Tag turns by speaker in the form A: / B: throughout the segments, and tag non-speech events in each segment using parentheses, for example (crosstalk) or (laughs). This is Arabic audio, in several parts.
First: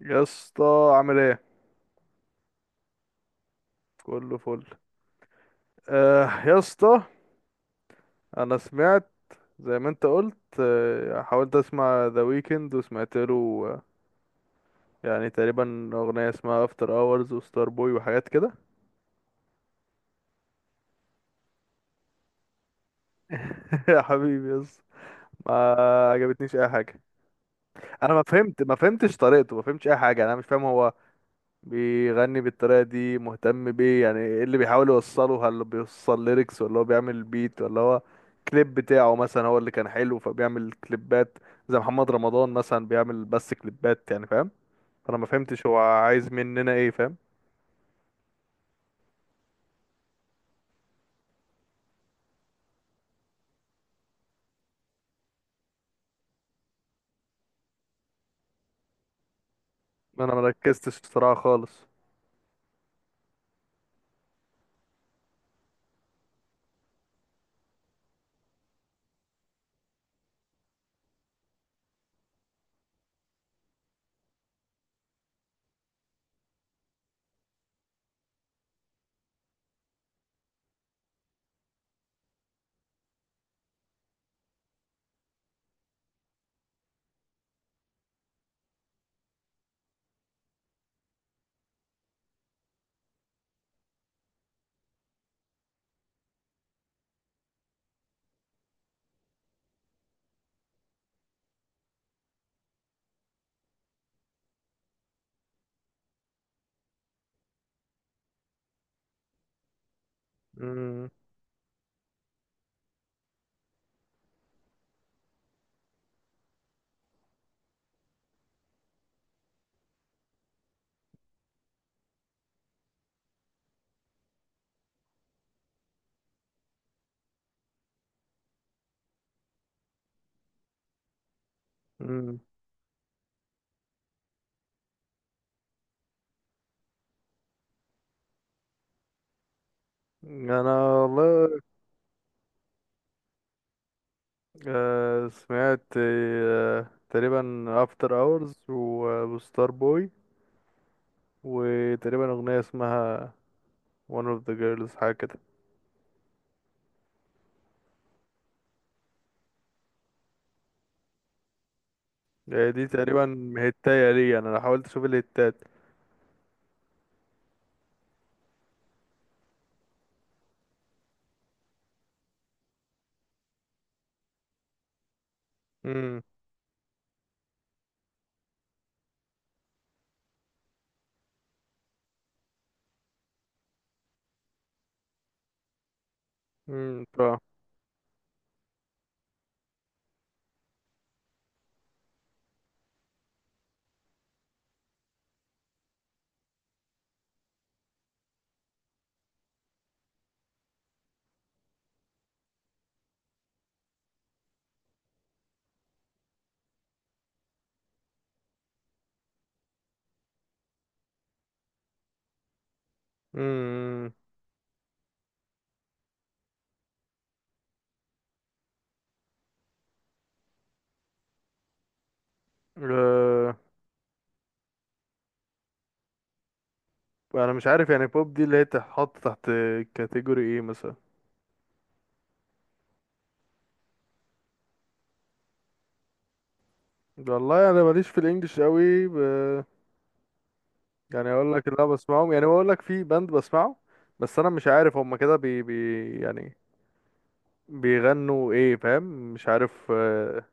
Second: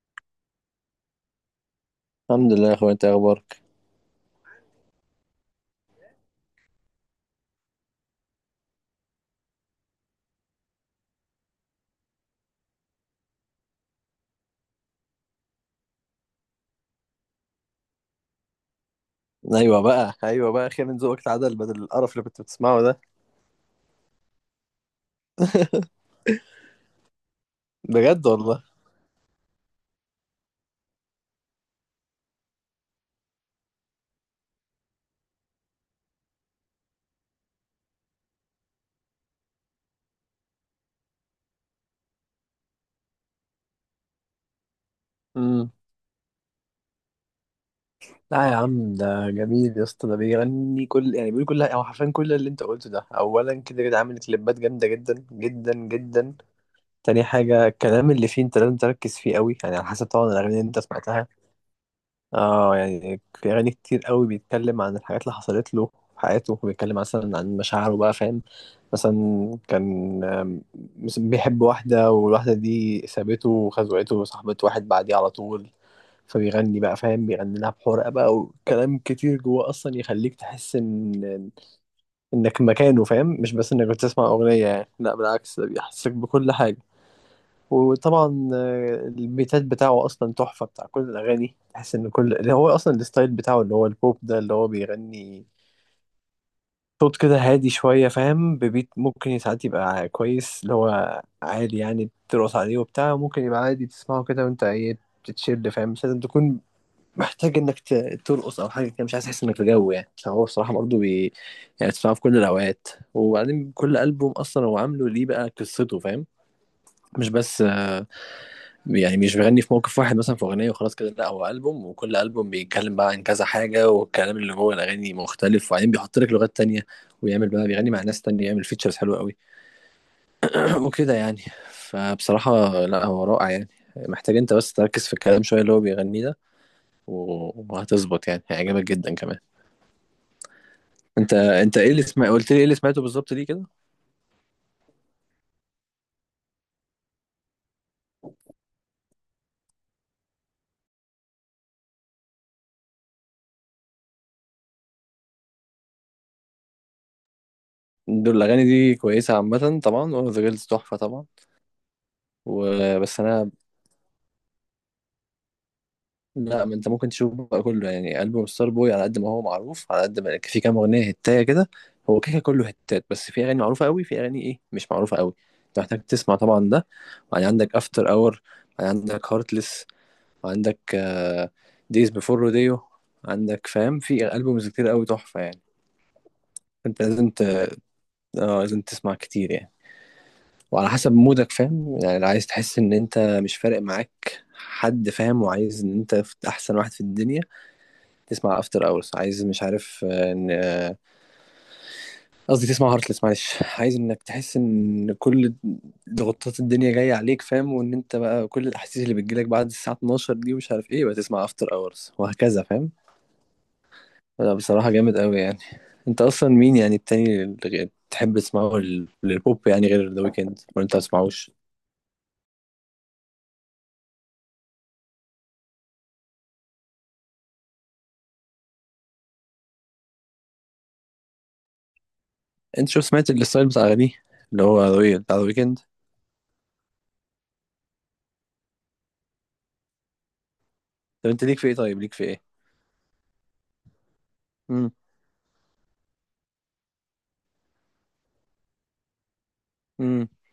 A: يا اسطى، عامل ايه؟
B: الحمد لله يا اخويا، انت إيه اخبارك؟
A: كله فل. آه يا اسطى، انا سمعت زي ما انت قلت. حاولت اسمع ذا ويكند وسمعت له. آه، يعني تقريبا اغنيه اسمها افتر اورز وستار بوي وحاجات كده.
B: ايوه بقى اخيرا ذوقك اتعدل، بدل القرف اللي كنت بتسمعه ده.
A: (laughs) يا حبيبي يا اسطى، ما عجبتنيش اي حاجه. انا
B: بجد والله.
A: ما فهمتش طريقته، ما فهمتش اي حاجه. انا مش فاهم هو بيغني بالطريقة دي مهتم بيه. يعني ايه اللي بيحاول يوصله؟ هل بيوصل ليركس ولا هو بيعمل بيت ولا هو كليب بتاعه مثلا هو اللي كان حلو، فبيعمل كليبات زي محمد رمضان مثلا، بيعمل بس كليبات يعني، فاهم؟ فانا ما فهمتش
B: امم.
A: هو عايز مننا ايه، فاهم؟
B: لا يا عم، ده جميل يا اسطى. ده بيغني كل، يعني بيقول كل، او حرفيا كل اللي انت قلته ده. اولا كده كده عامل كليبات جامده جدا جدا جدا. تاني حاجه الكلام اللي فيه انت لازم تركز فيه قوي، يعني على حسب طبعا
A: انا ما
B: الاغاني اللي انت
A: ركزتش
B: سمعتها.
A: الصراحة خالص.
B: اه يعني في اغاني كتير قوي بيتكلم عن الحاجات اللي حصلت له في حياته، وبيتكلم مثلا عن مشاعره بقى فاهم. مثلا كان مثلا بيحب واحدة، والواحدة دي سابته وخزوقته وصاحبت واحد بعديه على طول. فبيغني بقى فاهم، بيغني لها بحرقة بقى، وكلام كتير جوه اصلا يخليك تحس ان انك مكانه فاهم، مش بس انك بتسمع اغنية يعني، لا بالعكس ده بيحسسك بكل حاجة. وطبعا البيتات بتاعه اصلا تحفه بتاع كل الاغاني. تحس ان كل اللي هو اصلا الستايل بتاعه اللي هو البوب ده اللي هو بيغني صوت كده هادي شويه فاهم. ببيت ممكن ساعات يبقى كويس اللي هو عالي، يعني ترقص عليه وبتاع، ممكن يبقى عادي تسمعه كده وانت ايه بتتشيل فاهم. مش لازم تكون محتاج انك ترقص او حاجه كده، مش عايز تحس انك في جو يعني. فهو بصراحه برضه
A: مم.
B: يعني تسمعه في كل الاوقات. وبعدين كل البوم اصلا هو عامله ليه بقى قصته فاهم. مش بس يعني مش بيغني في موقف واحد مثلا في اغنيه وخلاص كده، لا هو البوم، وكل البوم بيتكلم بقى عن كذا حاجه، والكلام اللي جوه الاغاني مختلف. وبعدين بيحط لك لغات تانية، ويعمل بقى بيغني مع ناس تانية، يعمل فيتشرز حلوه قوي (clears throat) وكده يعني.
A: مم.
B: فبصراحه لا هو رائع يعني. محتاج انت بس تركز في الكلام شويه اللي هو بيغنيه ده وهتظبط يعني، هيعجبك جدا كمان.
A: انا
B: انت
A: والله
B: انت ايه اللي سمع، قلت لي ايه اللي سمعته بالظبط ليه كده؟
A: سمعت تقريبا افتر اورز وستار بوي، وتقريبا اغنية اسمها one of the girls حاجة كده.
B: دول الاغاني دي كويسه عامه طبعا، وذا جيرلز تحفه طبعا.
A: يعني دي
B: وبس انا.
A: تقريبا هتاية لي، انا لو حاولت اشوف الهتات.
B: لا، ما انت ممكن تشوف بقى كله يعني. ألبوم ستار بوي على قد ما هو معروف، على قد ما في كام أغنية هتاية كده. هو كده كده كله هتات، بس في أغاني معروفة قوي، في أغاني إيه مش معروفة قوي. انت محتاج
A: امم.
B: تسمع طبعا ده. وبعدين عندك أفتر أور، عندك هارتلس، وعندك دايز بيفور روديو، عندك فاهم في ألبومز كتير قوي تحفة يعني. انت لازم
A: اه.
B: ت... اه لازم تسمع كتير يعني. وعلى حسب مودك فاهم، يعني لو عايز تحس ان انت مش فارق معاك حد فاهم، وعايز ان انت احسن واحد في الدنيا، تسمع افتر اورز. عايز مش عارف آه، ان آه، قصدي تسمع هارتلس معلش (laughs) عايز انك تحس ان كل ضغوطات الدنيا جايه عليك فاهم، وان انت بقى كل الاحاسيس اللي بتجيلك بعد الساعه 12 دي ومش عارف ايه، بتسمع افتر اورز وهكذا فاهم.
A: امم.
B: لا بصراحه جامد قوي يعني. انت اصلا مين يعني التاني اللي تحب تسمعه للبوب يعني، غير ذا ويكند، ولا انت ما تسمعوش؟
A: آه، انا مش عارف، يعني بوب دي اللي هي تتحط تحت كاتيجوري ايه مثلا؟
B: انت شو سمعت الستايل بتاع اغانيه اللي هو The Weeknd، بتاع ذا ويكند.
A: والله انا ماليش في الانجليش قوي،
B: طب
A: يعني
B: انت
A: اقول
B: ليك في
A: لك
B: ايه؟
A: اللي انا
B: طيب ليك في
A: بسمعهم، يعني
B: ايه؟
A: بقول لك في باند بسمعه. بس انا مش
B: امم.
A: عارف هم كده بي... بي يعني بيغنوا ايه، فاهم؟ مش عارف
B: امم.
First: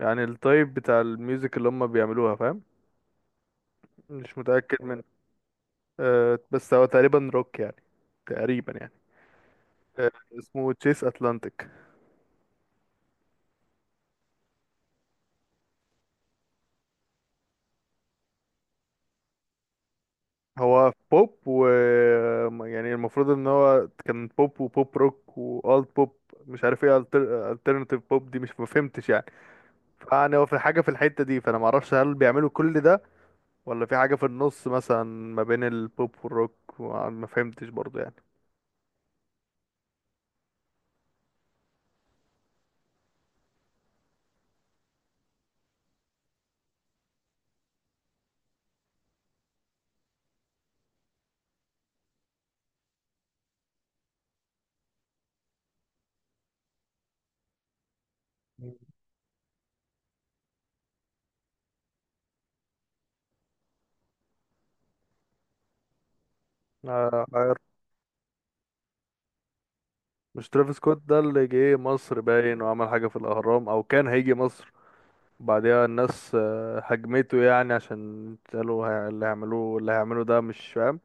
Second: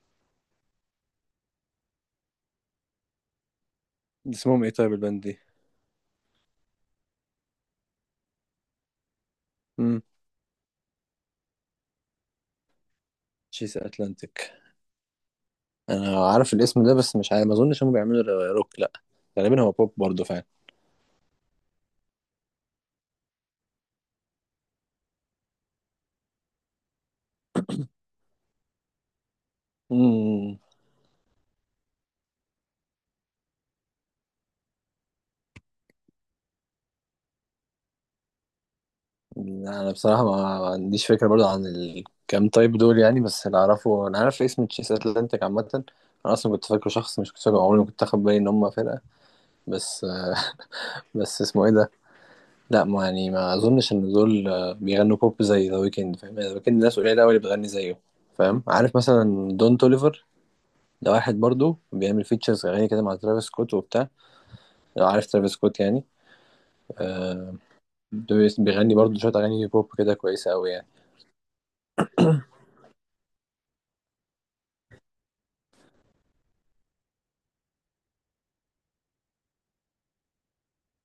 A: يعني التايب بتاع الميوزك اللي هم بيعملوها، فاهم؟ مش
B: اسمهم ايه
A: متأكد
B: طيب
A: من...
B: الباند دي؟
A: بس هو تقريبا روك يعني. تقريبا يعني.
B: امم.
A: آه، اسمه تشيس اتلانتيك.
B: تشيس اتلانتيك؟ انا عارف الاسم ده بس مش عارف، ما اظنش هم بيعملوا روك، لا. غالبا هو بوب برضه فعلا.
A: هو بوب و... يعني المفروض ان هو كان بوب وبوب روك والت بوب، مش عارف ايه. الترناتيف بوب دي مش مفهمتش يعني. فيعني هو
B: امم.
A: في حاجه في الحته دي، فانا معرفش هل بيعملوا كل ده ولا في حاجه في النص مثلا ما بين البوب والروك. ما فهمتش برضو يعني.
B: انا بصراحه ما عنديش فكره برضه عن الكام تايب دول يعني، بس اللي اعرفه انا عارف اسم تشيس اتلانتيك عامه. انا اصلا كنت فاكره شخص، مش كنت فاكره، عمري ما كنت اخد بالي ان هم فرقه. بس. بس اسمه ايه ده؟ لا ما يعني، ما اظنش ان دول بيغنوا بوب زي ذا ويكند فاهم. ذا ويكند ناس قليله قوي اللي بتغني زيه فاهم. عارف مثلا دون توليفر؟ ده واحد برضه بيعمل فيتشرز اغاني كده مع ترافيس سكوت وبتاع. لو عارف ترافيس سكوت يعني.
A: آه،
B: آه،
A: عارف.
B: ده بيغني برضه شوية أغاني بوب كده
A: مش
B: كويسة أوي
A: ترافيس
B: يعني.
A: سكوت ده اللي جه مصر باين وعمل حاجه في الاهرام، او كان هيجي مصر بعدها الناس هجمته يعني، عشان قالوا اللي هيعملوه، اللي هيعمله ده مش فاهم،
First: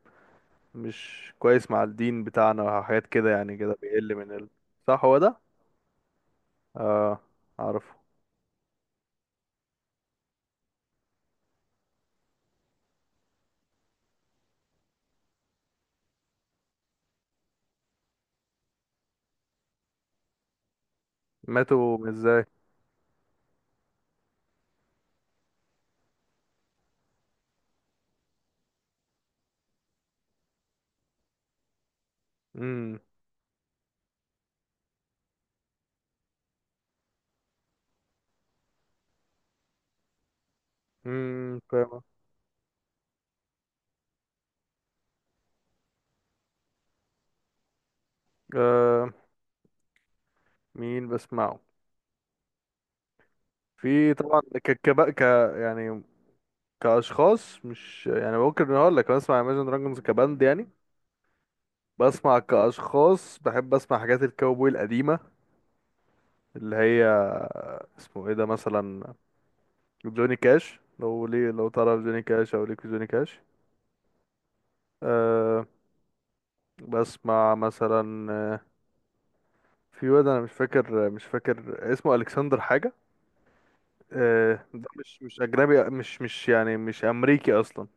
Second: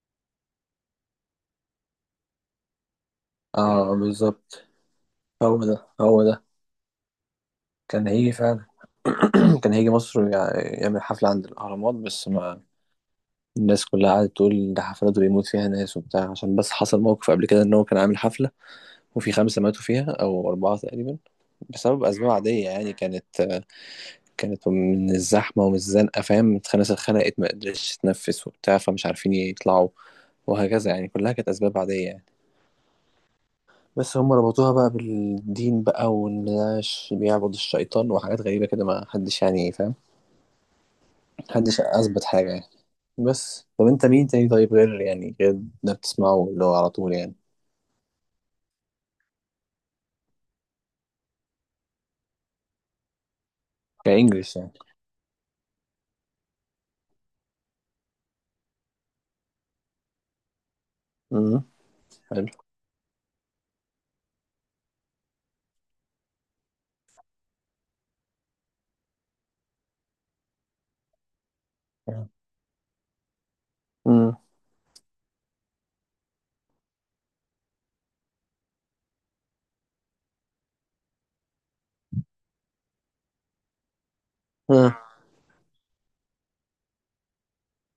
A: مش كويس مع الدين بتاعنا وحاجات كده يعني، كده
B: اه
A: بيقل من ال...
B: بالظبط.
A: صح، هو ده.
B: هو ده هو ده.
A: اه، اعرفه.
B: كان هيجي فعلا (clears throat) كان هيجي مصر يعمل حفلة عند الأهرامات، بس ما. الناس كلها قعدت تقول ده حفلات بيموت فيها ناس وبتاع، عشان بس حصل موقف قبل كده إن هو كان عامل حفلة وفي خمسة ماتوا فيها أو أربعة تقريبا، بسبب
A: ماتوا
B: أسباب
A: ازاي؟
B: عادية يعني. كانت من الزحمة ومن الزنقة فاهم، الناس اتخنقت، ما قدرتش تتنفس وبتاع، فمش عارفين يطلعوا، وهكذا يعني، كلها كانت أسباب عادية يعني.
A: امم.
B: بس هم ربطوها بقى بالدين بقى، وان ده بيعبد الشيطان وحاجات غريبة كده، ما حدش يعني فاهم. محدش
A: فاهم.
B: أثبت حاجة يعني. بس طب انت مين تاني طيب غير، يعني غير ده بتسمعه اللي هو على طول يعني؟
A: آه، مين بسمعه؟ في طبعا
B: كإنجلش
A: ك
B: يعني.
A: كب... ك يعني كاشخاص، مش يعني، ممكن اقول لك بسمع Imagine Dragons كباند يعني.
B: امم.
A: بسمع
B: حلو.
A: كاشخاص، بحب اسمع حاجات الكاوبوي القديمه، اللي هي اسمه ايه ده مثلا، جوني كاش. لو ليه، لو تعرف جوني كاش او ليك في جوني كاش.
B: امم.
A: أه. بسمع مثلا في واد انا مش فاكر اسمه الكسندر حاجه. أه ده
B: ها.
A: مش اجنبي، مش يعني مش امريكي اصلا.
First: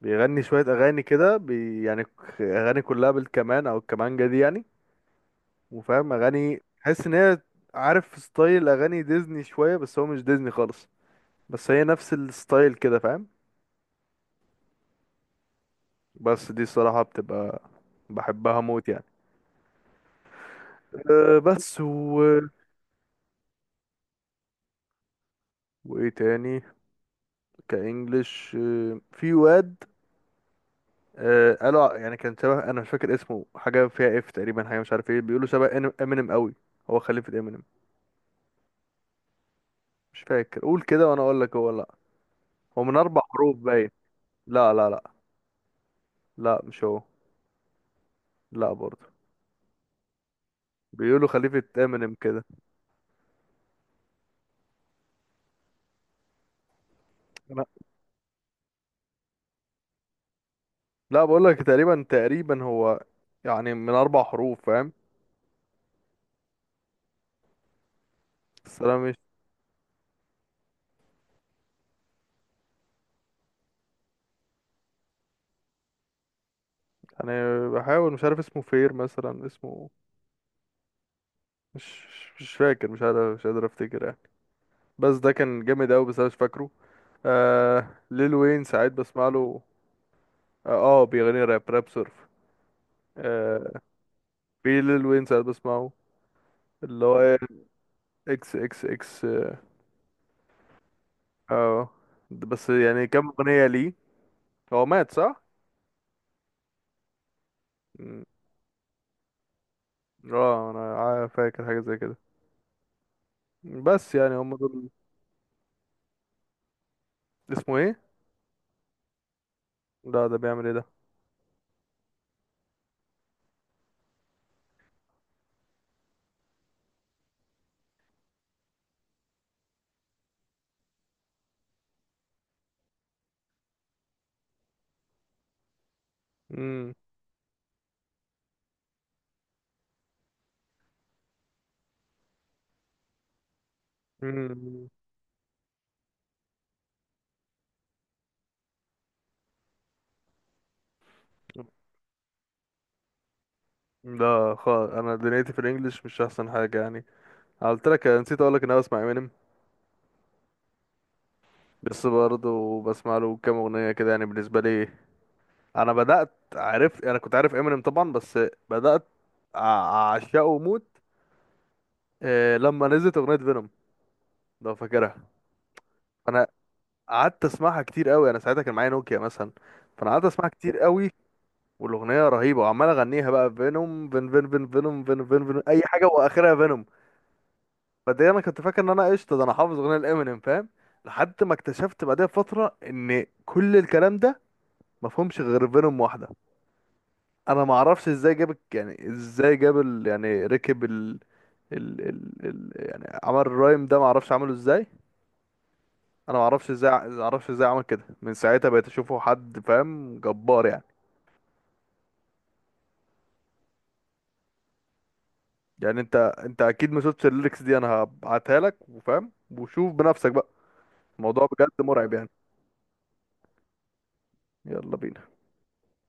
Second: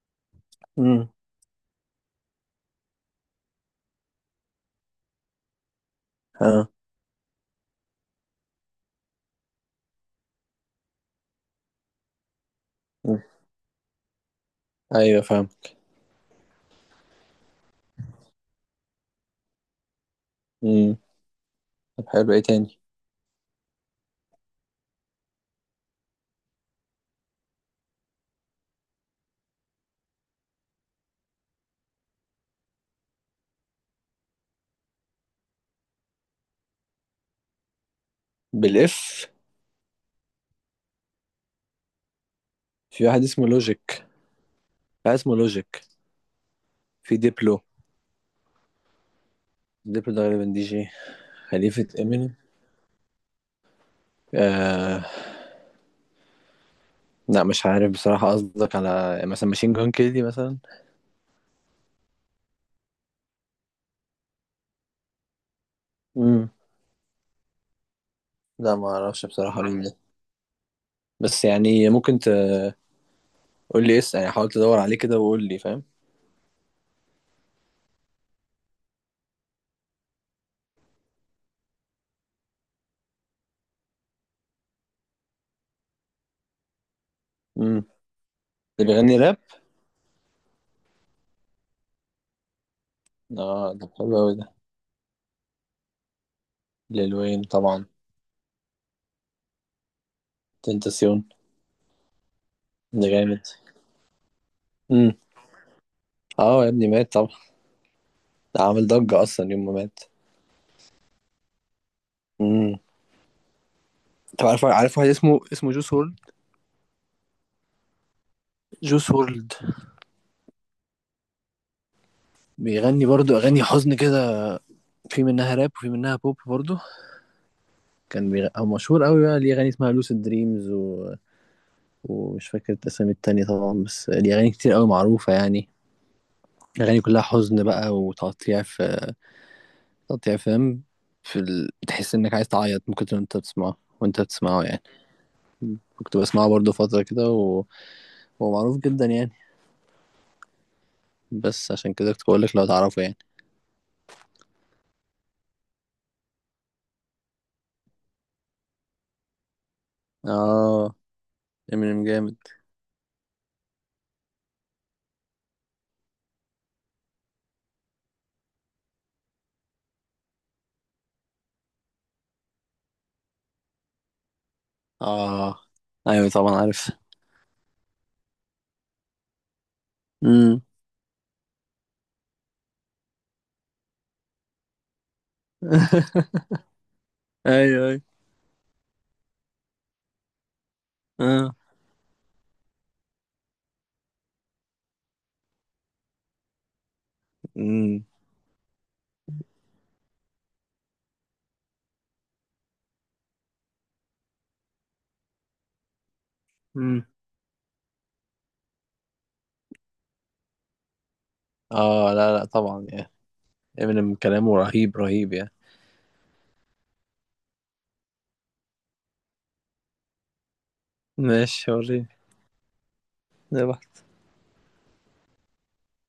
A: بيغني شويه اغاني
B: امم.
A: كده بي يعني اغاني كلها بالكمان او الكمانجه دي يعني. وفاهم اغاني
B: ها.
A: تحس ان هي، عارف، ستايل اغاني ديزني شويه بس هو مش ديزني خالص، بس هي نفس الستايل كده،
B: مم.
A: فاهم؟
B: ايوه فاهم.
A: بس دي الصراحة بتبقى بحبها موت يعني.
B: امم.
A: أه بس
B: طب
A: و...
B: حلو ايه تاني؟
A: وايه تاني؟ كإنجليش أه في واد، أه قالوا يعني كان شبه، انا مش فاكر اسمه، حاجة فيها اف تقريبا، حاجة مش عارف ايه، بيقولوا شبه امينيم قوي، هو خليفة امينيم.
B: بالاف؟
A: مش فاكر، قول كده وانا اقول لك هو. لا، هو من
B: في
A: اربع
B: واحد اسمه
A: حروف باين.
B: لوجيك
A: لا لا لا.
B: واحد اسمه لوجيك
A: لا مش هو.
B: في ديبلو.
A: لا برضه.
B: ديبلو ده غالبا دي جي.
A: بيقولوا خليفة
B: خليفة
A: امينيم كده.
B: امينيم؟ لا
A: لا.
B: مش عارف بصراحة. قصدك على مثلا ماشين جون كيلي مثلا؟
A: لا، بقول لك تقريبا، هو يعني من اربع حروف، فاهم؟
B: امم. لا
A: بس
B: ما
A: انا
B: اعرفش بصراحة مين ده. بس يعني ممكن تقول لي اسم يعني، حاول تدور عليه كده وقول لي فاهم.
A: انا بحاول. مش عارف اسمه، فير مثلا اسمه، مش... فاكر، مش عارف، مش قادر افتكر يعني، بس ده كان جامد قوي بس انا مش فاكره.
B: امم.
A: آه ليل وين ساعات
B: اللي بيغني
A: بسمع
B: راب؟
A: له. اه، بيغني راب، راب سيرف.
B: اه
A: آه.
B: ده حلو قوي ده.
A: في ليل وين ساعات بسمعه، اللي
B: ليل
A: هو إيه؟
B: وين طبعا.
A: اكس اكس اكس اه.
B: تنتاسيون.
A: آه. بس يعني
B: ده
A: كام
B: جامد.
A: اغنية ليه. هو مات،
B: امم.
A: صح؟
B: اه يا ابني مات طبعا.
A: مم.
B: ده عامل ضجة اصلا يوم ما مات.
A: اه، انا فاكر حاجة زي كده.
B: امم.
A: بس يعني
B: طب
A: هم
B: عارف،
A: دول.
B: واحد اسمه جوس وورلد؟
A: اسمه ايه؟
B: جوس وورلد.
A: لا، ده بيعمل ايه ده؟
B: بيغني برضو اغاني حزن كده، في منها راب وفي منها بوب برضو. هو مشهور قوي بقى ليه اغاني اسمها لوسيد دريمز، و ومش فاكر الاسامي التانية طبعا، بس دي أغاني كتير أوي معروفة يعني.
A: مم.
B: أغاني كلها حزن بقى وتقطيع، في تقطيع فاهم. في ال... تحس إنك عايز تعيط ممكن وأنت بتسمعه، وأنت بتسمعه يعني.
A: مم.
B: كنت بسمعه برضه فترة كده و... هو معروف جدا يعني. بس عشان كده كنت بقولك لو تعرفه يعني.
A: لا خالص، انا دنيتي في الانجليش مش احسن حاجه يعني. أنا قلت لك نسيت اقول لك ان انا بسمع امينيم.
B: آه. إمينيم
A: بس
B: جامد.
A: برضه بسمع له كام اغنيه كده يعني بالنسبه لي. انا بدات عرفت، انا كنت عارف امينيم طبعا، بس بدات اعشقه موت لما نزلت اغنيه فينوم، لو فاكرها.
B: آه أيوة
A: انا
B: طبعا عارف.
A: قعدت اسمعها كتير قوي، انا ساعتها كان معايا نوكيا مثلا، فانا قعدت اسمعها
B: امم.
A: كتير قوي. والاغنيه رهيبه وعمال اغنيها بقى، فينوم فين فين فين فينوم فين فين فين اي حاجه
B: (laughs)
A: واخرها فينوم.
B: أيوة أيوة.
A: بعدين انا كنت فاكر ان انا قشطه، ده انا حافظ اغنيه الامينيم، فاهم؟ لحد ما
B: آه.
A: اكتشفت بعدها بفتره ان كل الكلام ده مفهومش غير فينوم واحده. انا ما
B: امم.
A: اعرفش ازاي جاب يعني ازاي جاب ال... يعني ركب ال... ال... ال... ال... يعني عمل الرايم ده، ما اعرفش عمله ازاي. انا ما اعرفش ازاي
B: امم.
A: ما اعرفش ازاي عمل كده. من ساعتها بقيت اشوفه حد، فاهم، جبار يعني.
B: آه لا لا طبعا يعني. إمينيم كلامه رهيب رهيب يعني.
A: يعني انت اكيد ما شفتش الليركس دي، انا هبعتها لك وفاهم، وشوف بنفسك بقى. الموضوع بجد
B: ماشي وريني.
A: مرعب يعني.
B: صباح.
A: يلا بينا.